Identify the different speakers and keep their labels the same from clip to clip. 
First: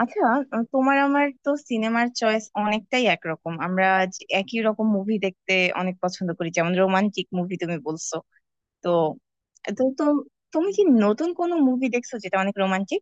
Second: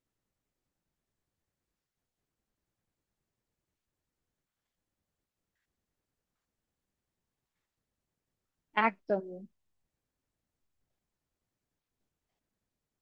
Speaker 1: আচ্ছা তোমার আমার তো সিনেমার চয়েস অনেকটাই একরকম, আমরা একই রকম মুভি দেখতে অনেক পছন্দ করি, যেমন রোমান্টিক মুভি তুমি বলছো। তো
Speaker 2: একদমই।
Speaker 1: তো তো তুমি কি নতুন কোনো মুভি দেখছো যেটা অনেক রোমান্টিক?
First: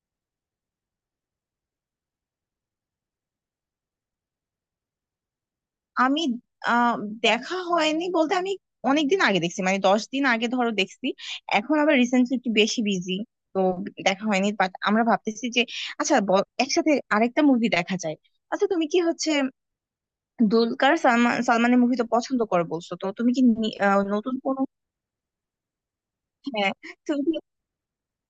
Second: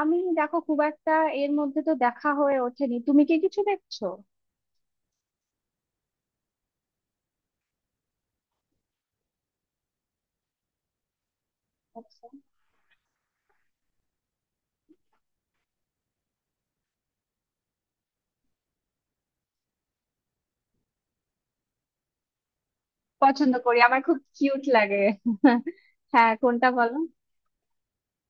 Speaker 2: আমি দেখো খুব একটা এর মধ্যে তো দেখা হয়ে ওঠেনি, তুমি কি কিছু দেখছো?
Speaker 1: আমি আহ দেখা হয়নি বলতে, আমি অনেকদিন আগে দেখছি, মানে 10 দিন আগে ধরো দেখছি। এখন আবার রিসেন্টলি একটু বেশি বিজি, তো দেখা হয়নি। বাট আমরা ভাবতেছি যে আচ্ছা, একসাথে আরেকটা মুভি দেখা যায়। আচ্ছা তুমি কি হচ্ছে, দুলকার সালমান সালমানের মুভি তো পছন্দ করে বলছো, তো তুমি কি
Speaker 2: পছন্দ করি, আমার খুব
Speaker 1: নতুন কোনো?
Speaker 2: কিউট লাগে। হ্যাঁ, কোনটা
Speaker 1: হ্যাঁ,
Speaker 2: বলো।
Speaker 1: তুমি কি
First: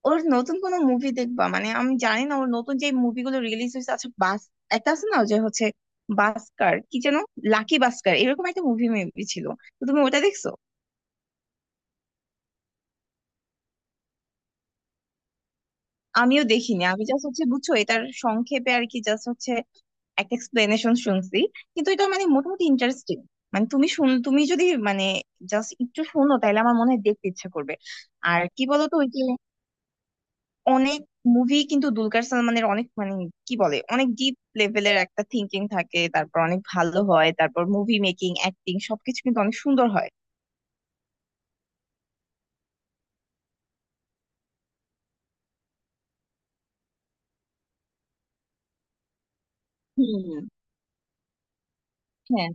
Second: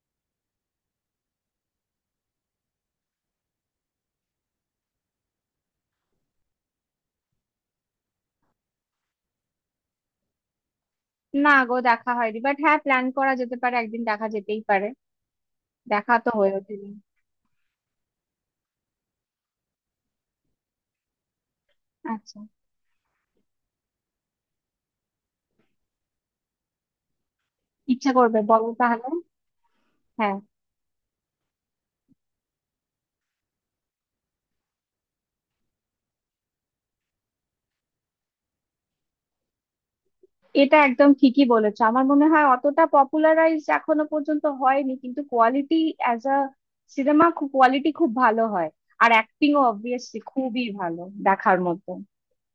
Speaker 1: ওর নতুন কোনো মুভি দেখবা? মানে আমি জানি না ওর নতুন যে মুভিগুলো রিলিজ হয়েছে, আচ্ছা একটা আছে না যে হচ্ছে বাস্কার কি যেন, লাকি বাস্কার, এরকম একটা মুভি মেবি ছিল। তো তুমি ওটা দেখছো?
Speaker 2: না গো, দেখা হয়নি, বাট হ্যাঁ প্ল্যান করা যেতে পারে, একদিন দেখা যেতেই পারে। দেখা তো
Speaker 1: আমিও
Speaker 2: হয়ে
Speaker 1: দেখিনি,
Speaker 2: ওঠেনি।
Speaker 1: আমি জাস্ট হচ্ছে বুঝছো এটার সংক্ষেপে আর কি, জাস্ট হচ্ছে একটা এক্সপ্লেনেশন শুনছি, কিন্তু এটা মানে
Speaker 2: আচ্ছা,
Speaker 1: মোটামুটি ইন্টারেস্টিং। মানে তুমি শুন, তুমি যদি মানে জাস্ট একটু শোনো, তাহলে আমার মনে হয় দেখতে ইচ্ছা করবে।
Speaker 2: ইচ্ছা করবে
Speaker 1: আর কি
Speaker 2: বলো
Speaker 1: বলতো,
Speaker 2: তাহলে।
Speaker 1: ওই যে
Speaker 2: হ্যাঁ।
Speaker 1: অনেক মুভি কিন্তু দুলকার সালমানের, অনেক মানে কি বলে, অনেক ডিপ লেভেলের একটা থিঙ্কিং থাকে, তারপর অনেক ভালো হয়, তারপর মুভি মেকিং, অ্যাক্টিং সবকিছু কিন্তু অনেক সুন্দর হয়।
Speaker 2: এটা একদম ঠিকই বলেছো, আমার মনে হয় অতটা পপুলারাইজ এখনো পর্যন্ত হয়নি, কিন্তু quality as a cinema quality খুব ভালো হয়। আর অ্যাক্টিংও অবভিয়াসলি
Speaker 1: হুম।
Speaker 2: খুবই ভালো, দেখার মতো।
Speaker 1: হ্যাঁ,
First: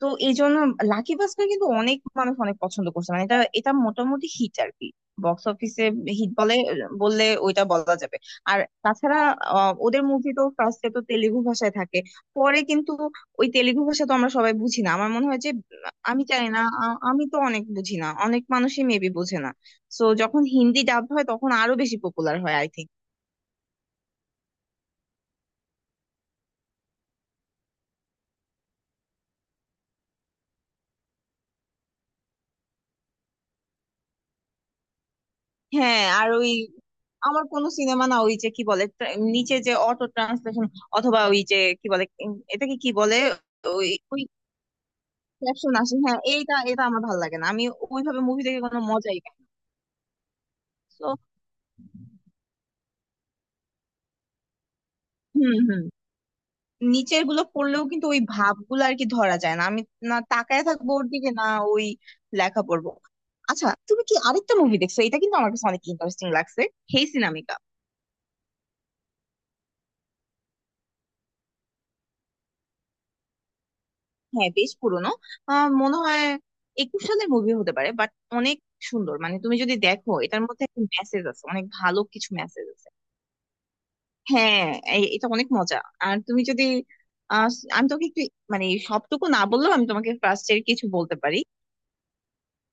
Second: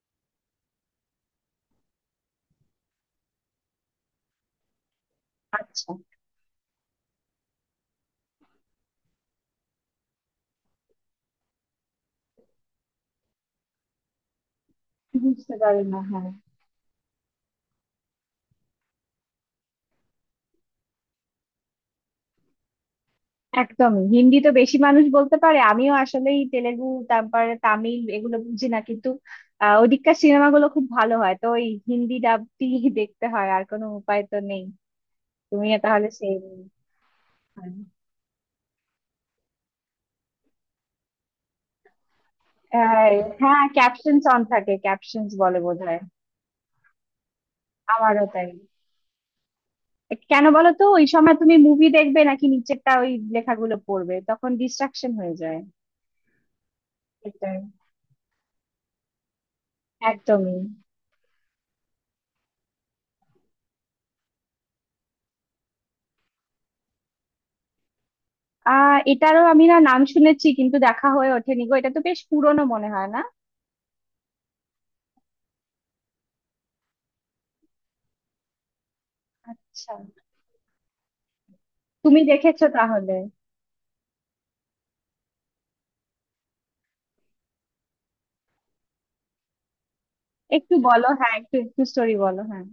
Speaker 1: তো এই জন্য লাকি ভাস্কর কিন্তু অনেক মানুষ অনেক পছন্দ করছে, মানে এটা এটা মোটামুটি হিট আর কি, বক্স অফিসে
Speaker 2: আচ্ছা।
Speaker 1: হিট বলে বললে ওইটা বলা যাবে। আর তাছাড়া ওদের মুভি তো ফার্স্টে তো তেলেগু ভাষায় থাকে, পরে কিন্তু ওই তেলেগু ভাষা তো আমরা সবাই বুঝি না, আমার মনে হয় যে
Speaker 2: বুঝতে পারি না,
Speaker 1: আমি
Speaker 2: হ্যাঁ।
Speaker 1: জানি না, আমি তো অনেক বুঝি না, অনেক মানুষই মেবি বোঝে না। সো যখন হিন্দি ডাব হয় তখন আরো বেশি পপুলার হয় আই থিঙ্ক।
Speaker 2: একদমই, হিন্দি তো বেশি মানুষ বলতে পারে। আমিও আসলেই তেলেগু তারপরে তামিল এগুলো বুঝি না, কিন্তু ওদিককার সিনেমাগুলো খুব ভালো হয়, তো ওই হিন্দি ডাব দিয়ে দেখতে হয়, আর কোনো উপায় তো নেই। তুমিও
Speaker 1: হ্যাঁ,
Speaker 2: তাহলে
Speaker 1: আর
Speaker 2: সেই
Speaker 1: ওই আমার কোন
Speaker 2: আহ,
Speaker 1: সিনেমা না, ওই যে কি বলে নিচে যে অটো ট্রান্সলেশন, অথবা ওই যে কি বলে, এটাকে কি বলে,
Speaker 2: হ্যাঁ,
Speaker 1: ওই ওই
Speaker 2: ক্যাপশনস অন থাকে, ক্যাপশনস বলে
Speaker 1: ক্যাপশন আসে,
Speaker 2: বোধহয়।
Speaker 1: হ্যাঁ এইটা, এটা আমার ভালো লাগে না, আমি ওইভাবে
Speaker 2: আমারও
Speaker 1: মুভি
Speaker 2: তাই।
Speaker 1: দেখে কোনো মজাই পাই না।
Speaker 2: কেন বলো তো, ওই
Speaker 1: তো
Speaker 2: সময় তুমি মুভি দেখবে নাকি নিচেরটা ওই লেখাগুলো পড়বে? তখন ডিস্ট্রাকশন হয়ে
Speaker 1: হুম
Speaker 2: যায়।
Speaker 1: হুম, নিচের গুলো
Speaker 2: সেটাই,
Speaker 1: পড়লেও কিন্তু ওই ভাবগুলো আর কি ধরা যায় না, আমি না
Speaker 2: একদমই।
Speaker 1: তাকায় থাকবো ওর দিকে না ওই লেখা পড়বো। আচ্ছা তুমি কি আরেকটা মুভি দেখছো, এটা কিন্তু আমার কাছে অনেক ইন্টারেস্টিং লাগছে, হেই সিনামিকা।
Speaker 2: এটারও আমি না নাম শুনেছি, কিন্তু দেখা হয়ে ওঠেনি গো। এটা তো বেশ পুরনো, মনে হয় না?
Speaker 1: হ্যাঁ বেশ পুরনো, আহ মনে হয় একুশ সালের মুভি হতে পারে, বাট অনেক সুন্দর, মানে তুমি যদি
Speaker 2: আচ্ছা,
Speaker 1: দেখো এটার মধ্যে একটা মেসেজ আছে, অনেক ভালো
Speaker 2: তুমি
Speaker 1: কিছু
Speaker 2: দেখেছো
Speaker 1: মেসেজ আছে।
Speaker 2: তাহলে?
Speaker 1: হ্যাঁ এটা অনেক মজা। আর তুমি যদি আহ, আমি তোকে একটু, মানে সবটুকু না বললেও আমি তোমাকে ফার্স্ট এর
Speaker 2: একটু
Speaker 1: কিছু
Speaker 2: বলো,
Speaker 1: বলতে
Speaker 2: হ্যাঁ
Speaker 1: পারি।
Speaker 2: একটু একটু স্টোরি বলো, হ্যাঁ।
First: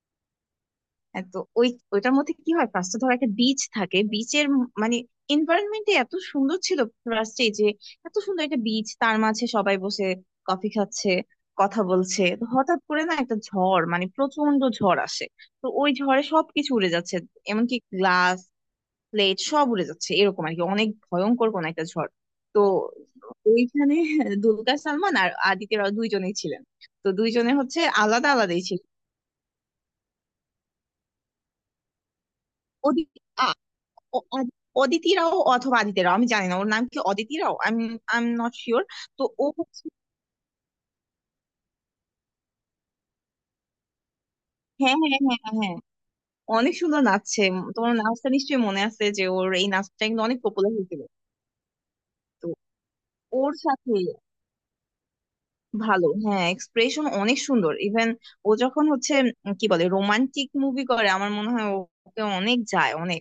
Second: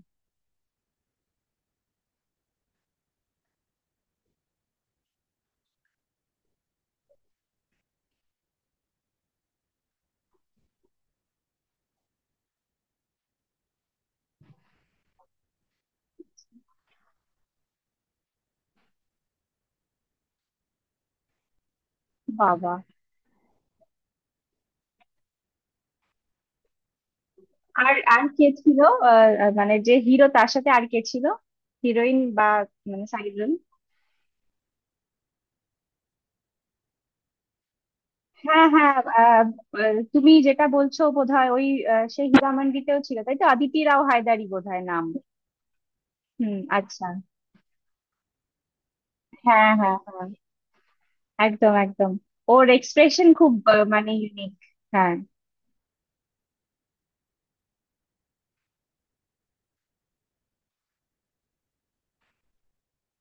Speaker 1: হ্যাঁ, তো ওই ওইটার মধ্যে কি হয়, ফার্স্টে ধরো একটা বিচ থাকে, বিচের মানে এনভায়রনমেন্টে এত সুন্দর ছিল, ফার্স্টে যে এত সুন্দর একটা বিচ, তার মাঝে সবাই বসে কফি খাচ্ছে, কথা বলছে, তো হঠাৎ করে না একটা ঝড়, মানে প্রচন্ড ঝড় আসে। তো ওই ঝড়ে সবকিছু উড়ে যাচ্ছে, এমনকি গ্লাস, প্লেট সব উড়ে যাচ্ছে, এরকম আর কি, অনেক ভয়ঙ্কর কোন একটা ঝড়। তো
Speaker 2: বাবা।
Speaker 1: ওইখানে দুলকার সালমান আর আদিত্য রাও দুইজনেই ছিলেন, তো দুইজনে হচ্ছে
Speaker 2: আর আর
Speaker 1: আলাদা
Speaker 2: কে
Speaker 1: আলাদাই
Speaker 2: ছিল?
Speaker 1: ছিল।
Speaker 2: আহ, আহ, মানে যে হিরো, তার সাথে আর কে ছিল? হিরোইন বা মানে সাইডজন।
Speaker 1: অ- অ- অদিতি রাও অথবা আদিতি রাও, আমি জানি না ওর নাম কি, অদিতি রাও, আমি আই এম নট
Speaker 2: হ্যাঁ
Speaker 1: শিওর।
Speaker 2: হ্যাঁ।
Speaker 1: তো ও
Speaker 2: আহ,
Speaker 1: হচ্ছে,
Speaker 2: আহ, তুমি যেটা বলছো বোধহয় ওই সেই হীরামান্ডিতেও ছিল তাই তো? অদিতি রাও হায়দারি বোধহয়
Speaker 1: হ্যাঁ
Speaker 2: নাম।
Speaker 1: হ্যাঁ হ্যাঁ হ্যাঁ হ্যাঁ,
Speaker 2: হুম,
Speaker 1: অনেক সুন্দর
Speaker 2: আচ্ছা।
Speaker 1: নাচছে। তোমার নাচটা নিশ্চয়ই মনে আছে যে ওর এই
Speaker 2: হ্যাঁ হ্যাঁ
Speaker 1: নাচটা কিন্তু
Speaker 2: হ্যাঁ,
Speaker 1: অনেক পপুলার হয়েছিল।
Speaker 2: একদম একদম।
Speaker 1: তো
Speaker 2: ওর এক্সপ্রেশন
Speaker 1: ওর
Speaker 2: খুব
Speaker 1: সাথে
Speaker 2: মানে ইউনিক। হ্যাঁ।
Speaker 1: ভালো, হ্যাঁ, এক্সপ্রেশন অনেক সুন্দর, ইভেন ও যখন হচ্ছে কি বলে রোমান্টিক মুভি করে, আমার মনে হয় ওকে অনেক যায় অনেক।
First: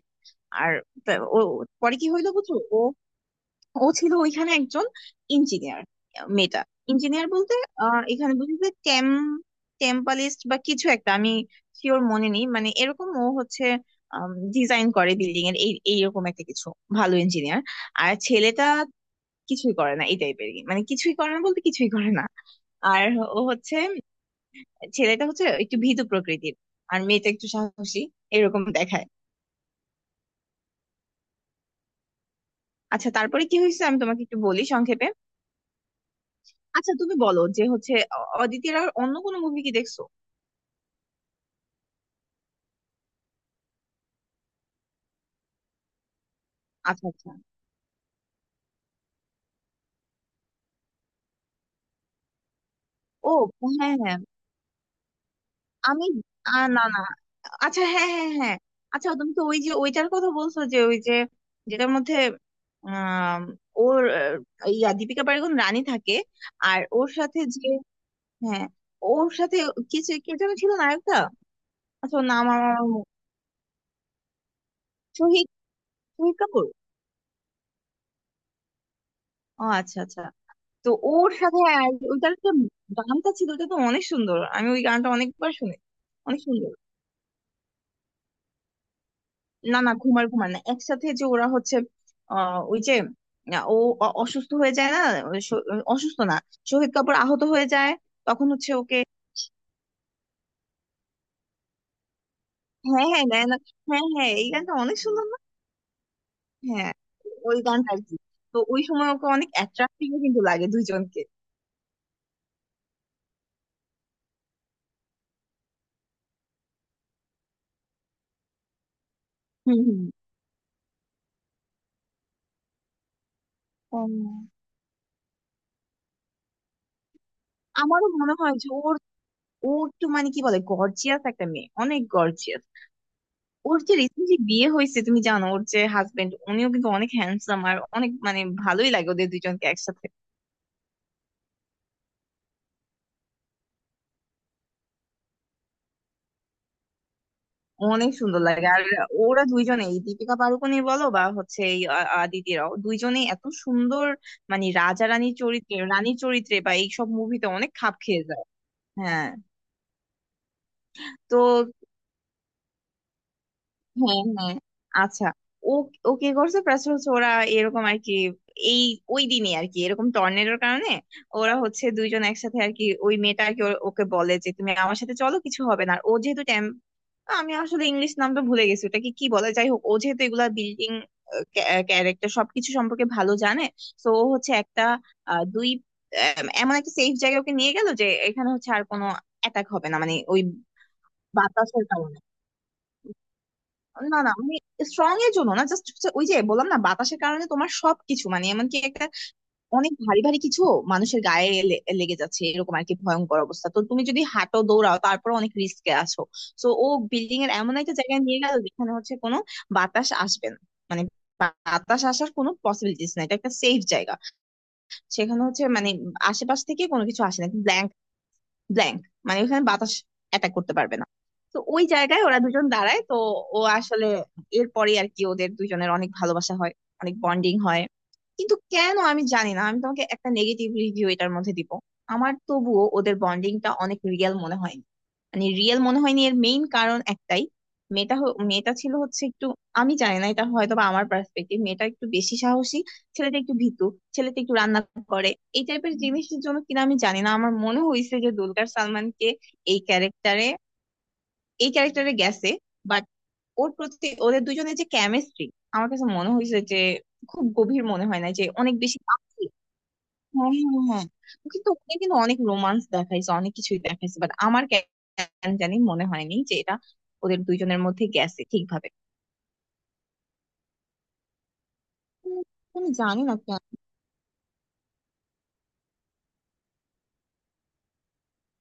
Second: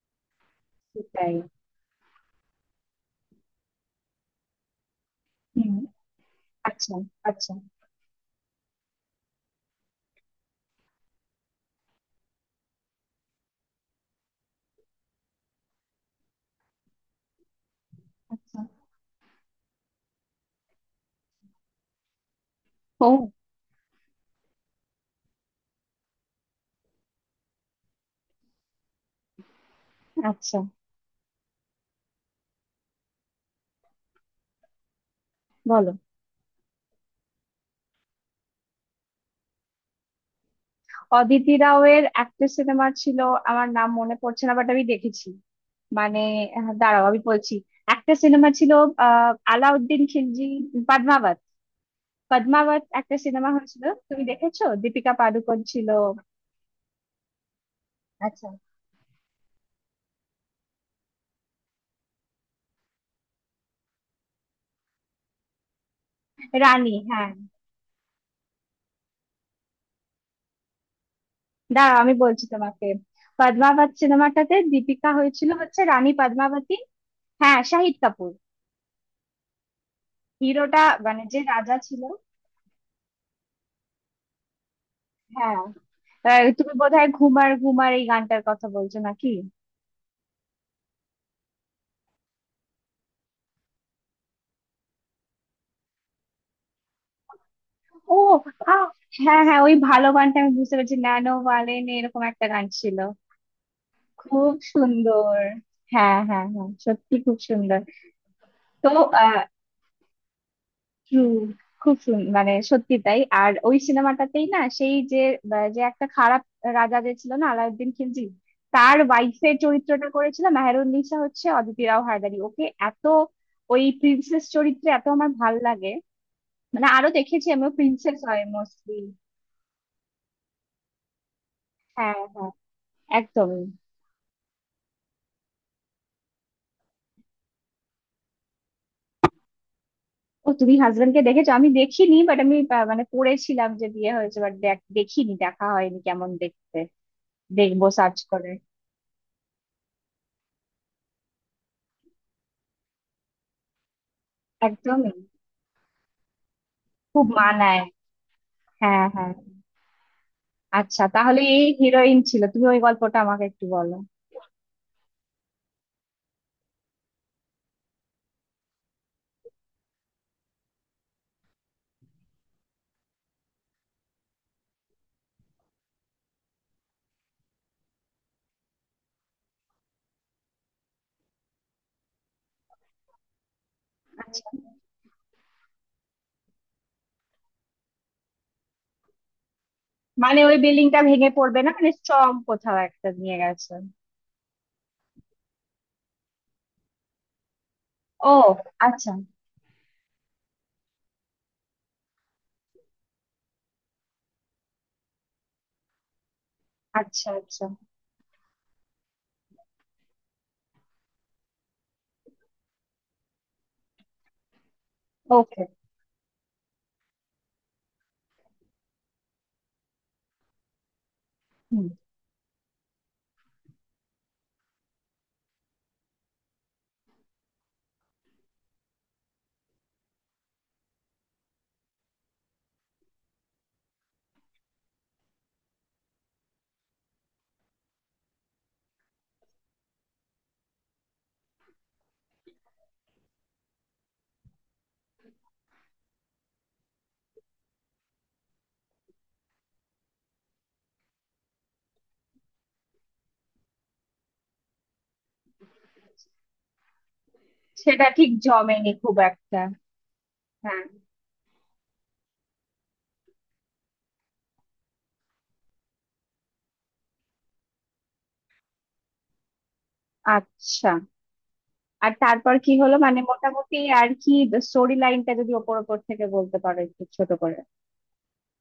Speaker 1: আর
Speaker 2: সেটাই।
Speaker 1: ও পরে কি হইলো বুঝছো, ও ও ছিল ওইখানে একজন
Speaker 2: হুম
Speaker 1: ইঞ্জিনিয়ার, মেয়েটা
Speaker 2: আচ্ছা।
Speaker 1: ইঞ্জিনিয়ার
Speaker 2: আচ্ছা।
Speaker 1: বলতে এখানে বুঝি যে টেম, টেম্পালিস্ট বা কিছু একটা আমি শিওর মনে নেই, মানে এরকম ও হচ্ছে ডিজাইন করে বিল্ডিং এর, এই এইরকম একটা কিছু ভালো ইঞ্জিনিয়ার। আর
Speaker 2: আচ্ছা।
Speaker 1: ছেলেটা কিছুই করে না এই টাইপের, মানে কিছুই করে না বলতে কিছুই করে না। আর
Speaker 2: ও।
Speaker 1: ও হচ্ছে, ছেলেটা হচ্ছে একটু ভীতু প্রকৃতির, আর মেয়েটা একটু সাহসী, এরকম দেখায়।
Speaker 2: আচ্ছা,
Speaker 1: আচ্ছা তারপরে কি হয়েছে আমি তোমাকে একটু বলি সংক্ষেপে।
Speaker 2: বলো।
Speaker 1: আচ্ছা তুমি বলো যে হচ্ছে, অদিতির আর অন্য কোনো মুভি কি দেখছো?
Speaker 2: অদিতি রাও এর একটা সিনেমা ছিল, আমার নাম মনে পড়ছে না, বাট আমি দেখেছি। মানে দাঁড়াও
Speaker 1: আচ্ছা
Speaker 2: আমি
Speaker 1: আচ্ছা।
Speaker 2: বলছি। একটা সিনেমা ছিল, আলাউদ্দিন খিলজি, পদ্মাবত। পদ্মাবত একটা
Speaker 1: ও
Speaker 2: সিনেমা হয়েছিল,
Speaker 1: হ্যাঁ হ্যাঁ,
Speaker 2: তুমি দেখেছো? দীপিকা পাডুকোন ছিল।
Speaker 1: আমি না না, আচ্ছা হ্যাঁ হ্যাঁ হ্যাঁ
Speaker 2: আচ্ছা।
Speaker 1: হ্যাঁ। আচ্ছা তুমি তো ওই যে ওইটার কথা বলছো, যে ওই যে যেটার মধ্যে আম, ওর ইয়া দীপিকা পাড়ুকোন রানী থাকে। আর
Speaker 2: রানী,
Speaker 1: ওর
Speaker 2: হ্যাঁ।
Speaker 1: সাথে যে, হ্যাঁ, ওর সাথে কিছু কে যেন ছিল নায়কটা।
Speaker 2: দাঁড়াও আমি
Speaker 1: আচ্ছা ওর নাম
Speaker 2: বলছি
Speaker 1: আমার আমার
Speaker 2: তোমাকে,
Speaker 1: মনে-
Speaker 2: পদ্মাবত সিনেমাটাতে দীপিকা
Speaker 1: শহীদ,
Speaker 2: হয়েছিল হচ্ছে রানী
Speaker 1: শহীদ কাপুর।
Speaker 2: পদ্মাবতী। হ্যাঁ, শাহিদ কাপুর
Speaker 1: ও আচ্ছা আচ্ছা।
Speaker 2: হিরোটা,
Speaker 1: তো
Speaker 2: মানে
Speaker 1: ওর
Speaker 2: যে
Speaker 1: সাথে
Speaker 2: রাজা
Speaker 1: আর
Speaker 2: ছিল।
Speaker 1: ওইটার যে গানটা ছিল ওটা তো অনেক সুন্দর, আমি ওই গানটা অনেকবার
Speaker 2: হ্যাঁ।
Speaker 1: শুনি, অনেক
Speaker 2: তুমি
Speaker 1: সুন্দর।
Speaker 2: বোধহয় ঘুমার ঘুমার এই গানটার কথা বলছো নাকি?
Speaker 1: না না, ঘুমার ঘুমার না, একসাথে যে ওরা হচ্ছে ওই যে ও অসুস্থ হয়ে যায় না, ওই অসুস্থ না, শহীদ কাপুর আহত হয়ে যায়,
Speaker 2: ও।
Speaker 1: তখন হচ্ছে
Speaker 2: আহ,
Speaker 1: ওকে।
Speaker 2: হ্যাঁ হ্যাঁ, ওই ভালো গানটা আমি বুঝতে পেরেছি, ন্যানো ভালেন এরকম একটা গান ছিল।
Speaker 1: হ্যাঁ হ্যাঁ, না না, হ্যাঁ হ্যাঁ এই
Speaker 2: খুব
Speaker 1: গানটা অনেক সুন্দর
Speaker 2: সুন্দর।
Speaker 1: না,
Speaker 2: হ্যাঁ হ্যাঁ হ্যাঁ,
Speaker 1: হ্যাঁ
Speaker 2: সত্যি খুব
Speaker 1: ওই
Speaker 2: সুন্দর।
Speaker 1: গানটা আর কি। তো ওই
Speaker 2: তো
Speaker 1: সময় ওকে
Speaker 2: আহ
Speaker 1: অনেক অ্যাট্রাক্টিভ কিন্তু লাগে দুইজনকে।
Speaker 2: true, খুব সুন্দর, মানে সত্যি তাই। আর ওই সিনেমাটাতেই না সেই যে যে একটা খারাপ রাজা যে ছিল না, আলাউদ্দিন খিলজি, তার ওয়াইফের
Speaker 1: হুম হুম।
Speaker 2: চরিত্রটা করেছিল মেহেরুননিসা হচ্ছে অদিতি রাও হায়দারি, ওকে এত ওই
Speaker 1: ও,
Speaker 2: প্রিন্সেস চরিত্রে এত আমার ভাল লাগে। মানে আরো দেখেছি আমি,
Speaker 1: আমারও
Speaker 2: প্রিন্সেস
Speaker 1: মনে
Speaker 2: হয়
Speaker 1: হয় যে ওর,
Speaker 2: মোস্টলি।
Speaker 1: ও তো মানে কি বলে গর্জিয়াস একটা মেয়ে, অনেক
Speaker 2: হ্যাঁ হ্যাঁ,
Speaker 1: গর্জিয়াস।
Speaker 2: একদমই।
Speaker 1: ওর যে রিসেন্টলি বিয়ে হয়েছে তুমি জানো, ওর যে হাজবেন্ড উনিও কিন্তু অনেক হ্যান্ডসাম, আর অনেক মানে ভালোই লাগে ওদের দুইজনকে একসাথে।
Speaker 2: ও, তুমি হাজবেন্ডকে দেখেছো? আমি দেখিনি, বাট আমি মানে পড়েছিলাম যে বিয়ে হয়েছে, বাট দেখিনি, দেখা হয়নি। কেমন দেখতে? দেখবো
Speaker 1: অনেক
Speaker 2: সার্চ
Speaker 1: সুন্দর
Speaker 2: করে।
Speaker 1: লাগে। আর ওরা দুইজনে, এই দীপিকা পাড়ুকোনই বলো বা হচ্ছে এই আদিতিরাও, দুইজনেই এত সুন্দর, মানে রাজা
Speaker 2: একদমই,
Speaker 1: রানীর চরিত্রে, রানীর চরিত্রে বা এইসব
Speaker 2: খুব
Speaker 1: মুভিতে অনেক
Speaker 2: মানায়।
Speaker 1: খাপ খেয়ে যায়।
Speaker 2: হ্যাঁ
Speaker 1: হ্যাঁ।
Speaker 2: হ্যাঁ। আচ্ছা
Speaker 1: তো
Speaker 2: তাহলে এই হিরোইন ছিল, তুমি ওই গল্পটা আমাকে একটু বলো।
Speaker 1: হ্যাঁ হ্যাঁ, আচ্ছা। ও ও কি করছে প্লাস হচ্ছে ওরা এরকম আর কি, এই ওই দিনই আর কি এরকম টর্নেডোর কারণে ওরা হচ্ছে দুইজন একসাথে আর কি, ওই মেয়েটা আর কি ওকে বলে যে তুমি আমার সাথে চলো, কিছু হবে না। আর ও যেহেতু টেম, আমি আসলে ইংলিশ নামটা ভুলে গেছি, ওটাকে কি বলে, যাই হোক, ও যেহেতু এগুলা বিল্ডিং ক্যারেক্টার সবকিছু সম্পর্কে ভালো জানে, তো ও
Speaker 2: আচ্ছা,
Speaker 1: হচ্ছে একটা আহ, দুই এমন একটা সেফ জায়গায় ওকে নিয়ে গেল যে এখানে হচ্ছে আর কোনো অ্যাটাক হবে না, মানে
Speaker 2: মানে
Speaker 1: ওই
Speaker 2: ওই বিল্ডিংটা ভেঙে পড়বে না,
Speaker 1: বাতাসের
Speaker 2: মানে
Speaker 1: কারণে।
Speaker 2: স্ট্রং কোথাও একটা নিয়ে গেছে?
Speaker 1: না না আমি স্ট্রং এর জন্য না, জাস্ট ওই যে বললাম না, বাতাসের কারণে তোমার সবকিছু,
Speaker 2: ও
Speaker 1: মানে এমনকি একটা
Speaker 2: আচ্ছা
Speaker 1: অনেক ভারী ভারী কিছু মানুষের গায়ে লেগে যাচ্ছে এরকম আর কি, ভয়ঙ্কর অবস্থা, তো তুমি যদি হাঁটো দৌড়াও তারপর অনেক রিস্কে আছো। তো ও
Speaker 2: আচ্ছা।
Speaker 1: বিল্ডিং এর
Speaker 2: আচ্ছা।
Speaker 1: এমন একটা জায়গায় নিয়ে গেল যেখানে হচ্ছে কোনো বাতাস আসবে না, মানে বাতাস আসার কোনো পসিবিলিটিস নাই, এটা একটা সেফ জায়গা। সেখানে
Speaker 2: ওকে।
Speaker 1: হচ্ছে মানে আশেপাশ থেকে কোনো কিছু আসে না, ব্ল্যাঙ্ক, মানে ওখানে বাতাস অ্যাটাক করতে পারবে না। তো ওই
Speaker 2: হুম।
Speaker 1: জায়গায় ওরা দুজন দাঁড়ায়, তো ও আসলে এরপরে আর কি, ওদের দুজনের অনেক ভালোবাসা হয়, অনেক বন্ডিং হয়। কিন্তু কেন আমি জানি না, আমি তোমাকে একটা নেগেটিভ রিভিউ এটার মধ্যে দিব, আমার তবুও ওদের বন্ডিংটা অনেক রিয়েল মনে হয়নি। মানে রিয়েল মনে হয়নি এর মেইন কারণ একটাই, মেয়েটা মেয়েটা ছিল হচ্ছে একটু, আমি জানি না এটা হয়তো বা আমার পার্সপেক্টিভ, মেয়েটা একটু বেশি সাহসী, ছেলেটা একটু ভীতু, ছেলেটা একটু রান্না করে, এই টাইপের জিনিসের জন্য কিনা আমি জানি না। আমার মনে হয়েছে যে দুলকার সালমানকে এই এই ক্যারেক্টারে গেছে, বাট ওর প্রতি ওদের দুজনের যে কেমিস্ট্রি, আমার কাছে মনে হয়েছে যে খুব গভীর মনে
Speaker 2: সেটা
Speaker 1: হয় না,
Speaker 2: ঠিক
Speaker 1: যে অনেক
Speaker 2: জমেনি
Speaker 1: বেশি
Speaker 2: খুব
Speaker 1: পাতলা।
Speaker 2: একটা।
Speaker 1: হ্যাঁ হ্যাঁ
Speaker 2: হ্যাঁ।
Speaker 1: হ্যাঁ হ্যাঁ। ও কিন্তু ওখানে কিন্তু অনেক রোমান্স দেখাইছে, অনেক কিছুই দেখাইছে, বাট আমার কেন জানি মনে হয়নি যে এটা ওদের দুইজনের মধ্যে গেছে ঠিকভাবে।
Speaker 2: আচ্ছা, আর
Speaker 1: উম,
Speaker 2: তারপর কি
Speaker 1: আমি
Speaker 2: হলো মানে
Speaker 1: জানি না
Speaker 2: মোটামুটি আর কি, স্টোরি লাইনটা যদি ওপর ওপর থেকে বলতে পারো একটু ছোট করে।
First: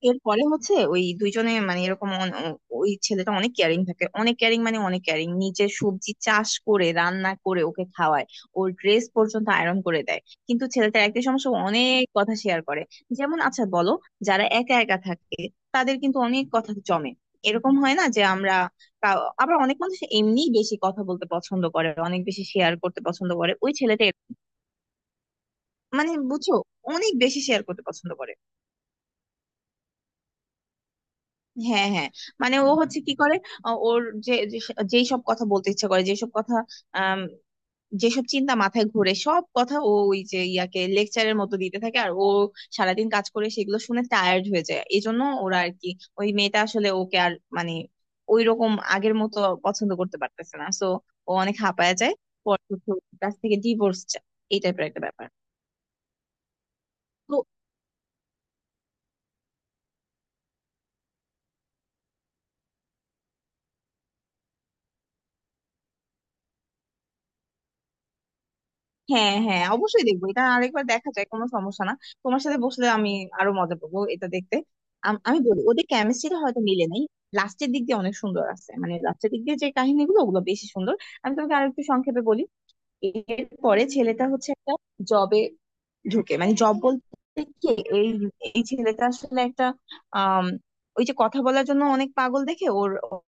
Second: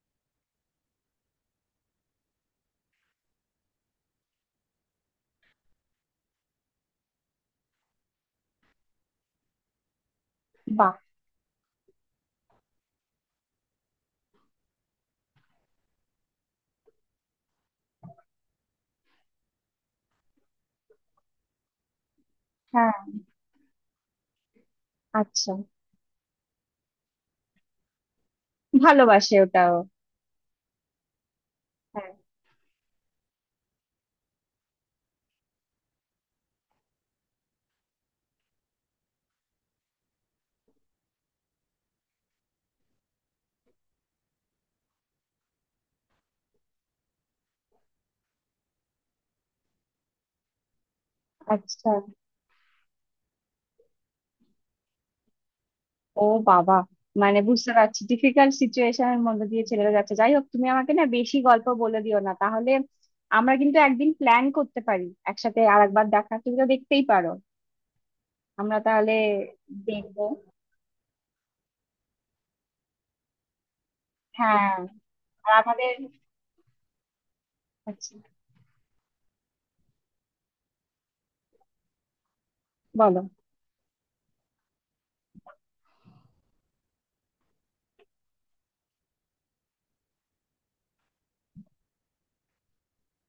Speaker 1: এরপরে হচ্ছে ওই দুইজনে মানে এরকম ওই ছেলেটা অনেক কেয়ারিং থাকে, অনেক কেয়ারিং, মানে অনেক কেয়ারিং, নিজে সবজি চাষ করে রান্না করে ওকে খাওয়ায়, ওর ড্রেস পর্যন্ত আয়রন করে দেয়। কিন্তু
Speaker 2: বাহ।
Speaker 1: ছেলেটার একটাই সমস্যা, ও অনেক কথা শেয়ার করে। যেমন আচ্ছা বলো, যারা একা একা থাকে তাদের কিন্তু অনেক কথা জমে, এরকম হয় না যে আমরা আবার অনেক মানুষ এমনি বেশি কথা বলতে পছন্দ করে, অনেক বেশি শেয়ার
Speaker 2: হ্যাঁ,
Speaker 1: করতে পছন্দ করে, ওই ছেলেটা
Speaker 2: আচ্ছা।
Speaker 1: মানে বুঝছো অনেক বেশি শেয়ার করতে পছন্দ করে।
Speaker 2: ভালোবাসে ওটাও।
Speaker 1: হ্যাঁ
Speaker 2: হ্যাঁ।
Speaker 1: হ্যাঁ। মানে ও হচ্ছে কি করে, আ, ওর যে যে- যেই সব কথা বলতে ইচ্ছে করে, যেসব কথা আম, যেসব চিন্তা মাথায় ঘুরে, সব কথা ও ওই যে ইয়াকে লেকচারের মতো দিতে থাকে, আর ও সারাদিন কাজ করে সেগুলো শুনে টায়ার্ড হয়ে যায়, এই জন্য ওরা আর কি, ওই মেয়েটা আসলে ওকে আর মানে ওই রকম আগের মতো পছন্দ করতে পারতেছে না, সো ও অনেক
Speaker 2: আচ্ছা।
Speaker 1: হাঁপায় যায়। পরে হচ্ছে ওর কাছ থেকে ডিভোর্স চায়, এই টাইপের একটা ব্যাপার।
Speaker 2: ও বাবা, মানে বুঝতে পারছি ডিফিকাল্ট সিচুয়েশনের মধ্যে দিয়ে ছেলেরা যাচ্ছে। যাই হোক, তুমি আমাকে না বেশি গল্প বলে দিও না তাহলে, আমরা কিন্তু একদিন প্ল্যান করতে পারি একসাথে আরেকবার দেখা। তুমি তো দেখতেই পারো, আমরা তাহলে
Speaker 1: হ্যাঁ হ্যাঁ, অবশ্যই
Speaker 2: দেখবো।
Speaker 1: দেখবো এটা, আরেকবার দেখা যায় কোনো সমস্যা না, তোমার সাথে বসলে আমি আরো মজা পাবো এটা দেখতে।
Speaker 2: হ্যাঁ।
Speaker 1: আমি
Speaker 2: আর
Speaker 1: বলি ওদের
Speaker 2: আমাদের
Speaker 1: কেমিস্ট্রিটা হয়তো মিলে নাই, লাস্টের দিক দিয়ে অনেক
Speaker 2: আচ্ছা
Speaker 1: সুন্দর আছে, মানে লাস্টের দিক দিয়ে যে কাহিনীগুলো ওগুলো বেশি সুন্দর। আমি তোমাকে আরেকটু সংক্ষেপে বলি।
Speaker 2: বলো।
Speaker 1: এরপরে ছেলেটা হচ্ছে একটা জবে ঢুকে, মানে জব বলতে কি, এই এই ছেলেটা আসলে একটা আম, ওই যে কথা বলার জন্য অনেক পাগল দেখে ওর,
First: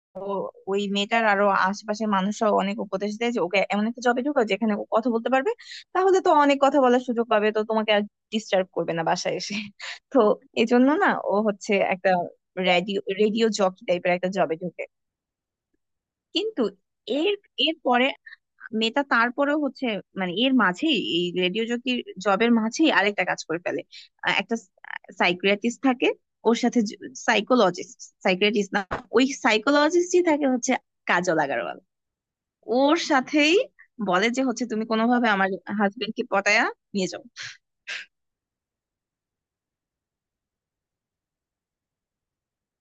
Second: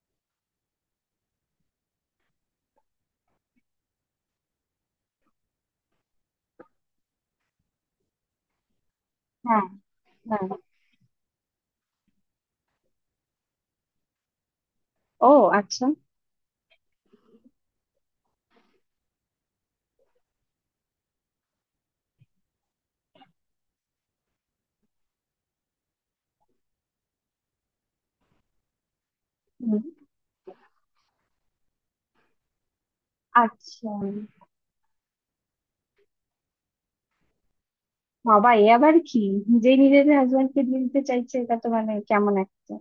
Speaker 1: ওই মেয়েটার আরো আশেপাশের মানুষরা অনেক উপদেশ দেয় যে ওকে এমন একটা জবে ঢুকাও যেখানে ও কথা বলতে পারবে, তাহলে তো অনেক কথা বলার সুযোগ পাবে, তো তোমাকে আর ডিস্টার্ব করবে না বাসায় এসে।
Speaker 2: হ্যাঁ
Speaker 1: তো
Speaker 2: হ্যাঁ।
Speaker 1: এই জন্য না ও হচ্ছে একটা রেডিও রেডিও জকি টাইপের একটা জবে ঢুকে।
Speaker 2: ও আচ্ছা।
Speaker 1: কিন্তু এর, এর পরে মেয়েটা তারপরেও হচ্ছে, মানে এর মাঝেই এই রেডিও জকির জবের মাঝেই আরেকটা কাজ করে ফেলে। একটা সাইকিয়াট্রিস্ট থাকে ওর সাথে, সাইকোলজিস্ট, সাইকিয়াট্রিস্ট না, ওই
Speaker 2: হুম।
Speaker 1: সাইকোলজিস্টই থাকে হচ্ছে কাজল আগারওয়াল, ওর সাথেই
Speaker 2: আচ্ছা।
Speaker 1: বলে যে হচ্ছে তুমি কোনোভাবে আমার হাজবেন্ডকে পটায়া নিয়ে যাও।
Speaker 2: বাবা, এ আবার কি? নিজেই নিজের হাজবেন্ডকে দিয়ে দিতে চাইছে, এটা তো মানে কেমন একটা।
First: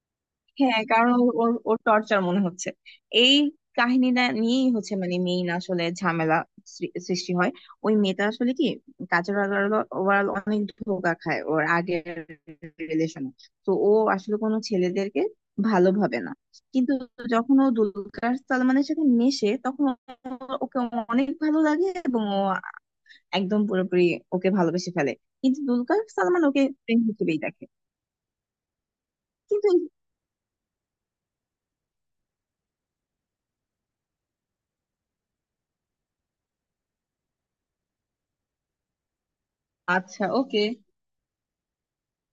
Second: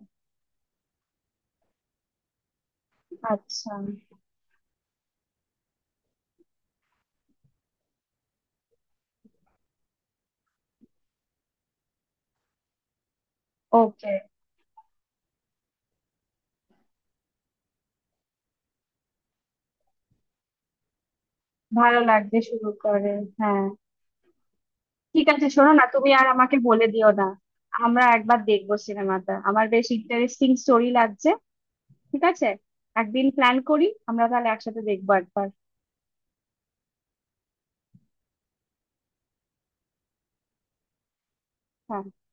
Speaker 1: হ্যাঁ, কারণ ওর ওর ওর টর্চার মনে হচ্ছে এই
Speaker 2: আচ্ছা।
Speaker 1: কাহিনীটা নিয়েই হচ্ছে, মানে মেইন আসলে ঝামেলা সৃষ্টি হয়। ওই মেয়েটা আসলে কি কাজের, ওভারঅল অনেক ধোঁকা খায় ওর আগের রিলেশনে, তো ও
Speaker 2: ওকে।
Speaker 1: আসলে কোনো ছেলেদেরকে ভালো ভাবে না। কিন্তু যখন ও দুলকার সালমানের সাথে মেশে তখন ওকে অনেক ভালো লাগে
Speaker 2: ভালো
Speaker 1: এবং
Speaker 2: লাগবে
Speaker 1: ও
Speaker 2: শুরু করে।
Speaker 1: একদম
Speaker 2: হ্যাঁ।
Speaker 1: পুরোপুরি ওকে ভালোবেসে ফেলে।
Speaker 2: ঠিক আছে,
Speaker 1: কিন্তু
Speaker 2: শোনো না
Speaker 1: দুলকার
Speaker 2: তুমি আর
Speaker 1: সালমান
Speaker 2: আমাকে
Speaker 1: ওকে
Speaker 2: বলে
Speaker 1: প্রেম
Speaker 2: দিও না,
Speaker 1: হিসেবেই দেখে,
Speaker 2: আমরা একবার দেখবো সিনেমাটা, আমার
Speaker 1: কিন্তু
Speaker 2: বেশ ইন্টারেস্টিং স্টোরি লাগছে। ঠিক আছে, একদিন প্ল্যান করি, আমরা তাহলে একসাথে দেখবো একবার।
Speaker 1: আচ্ছা ওকে
Speaker 2: হ্যাঁ।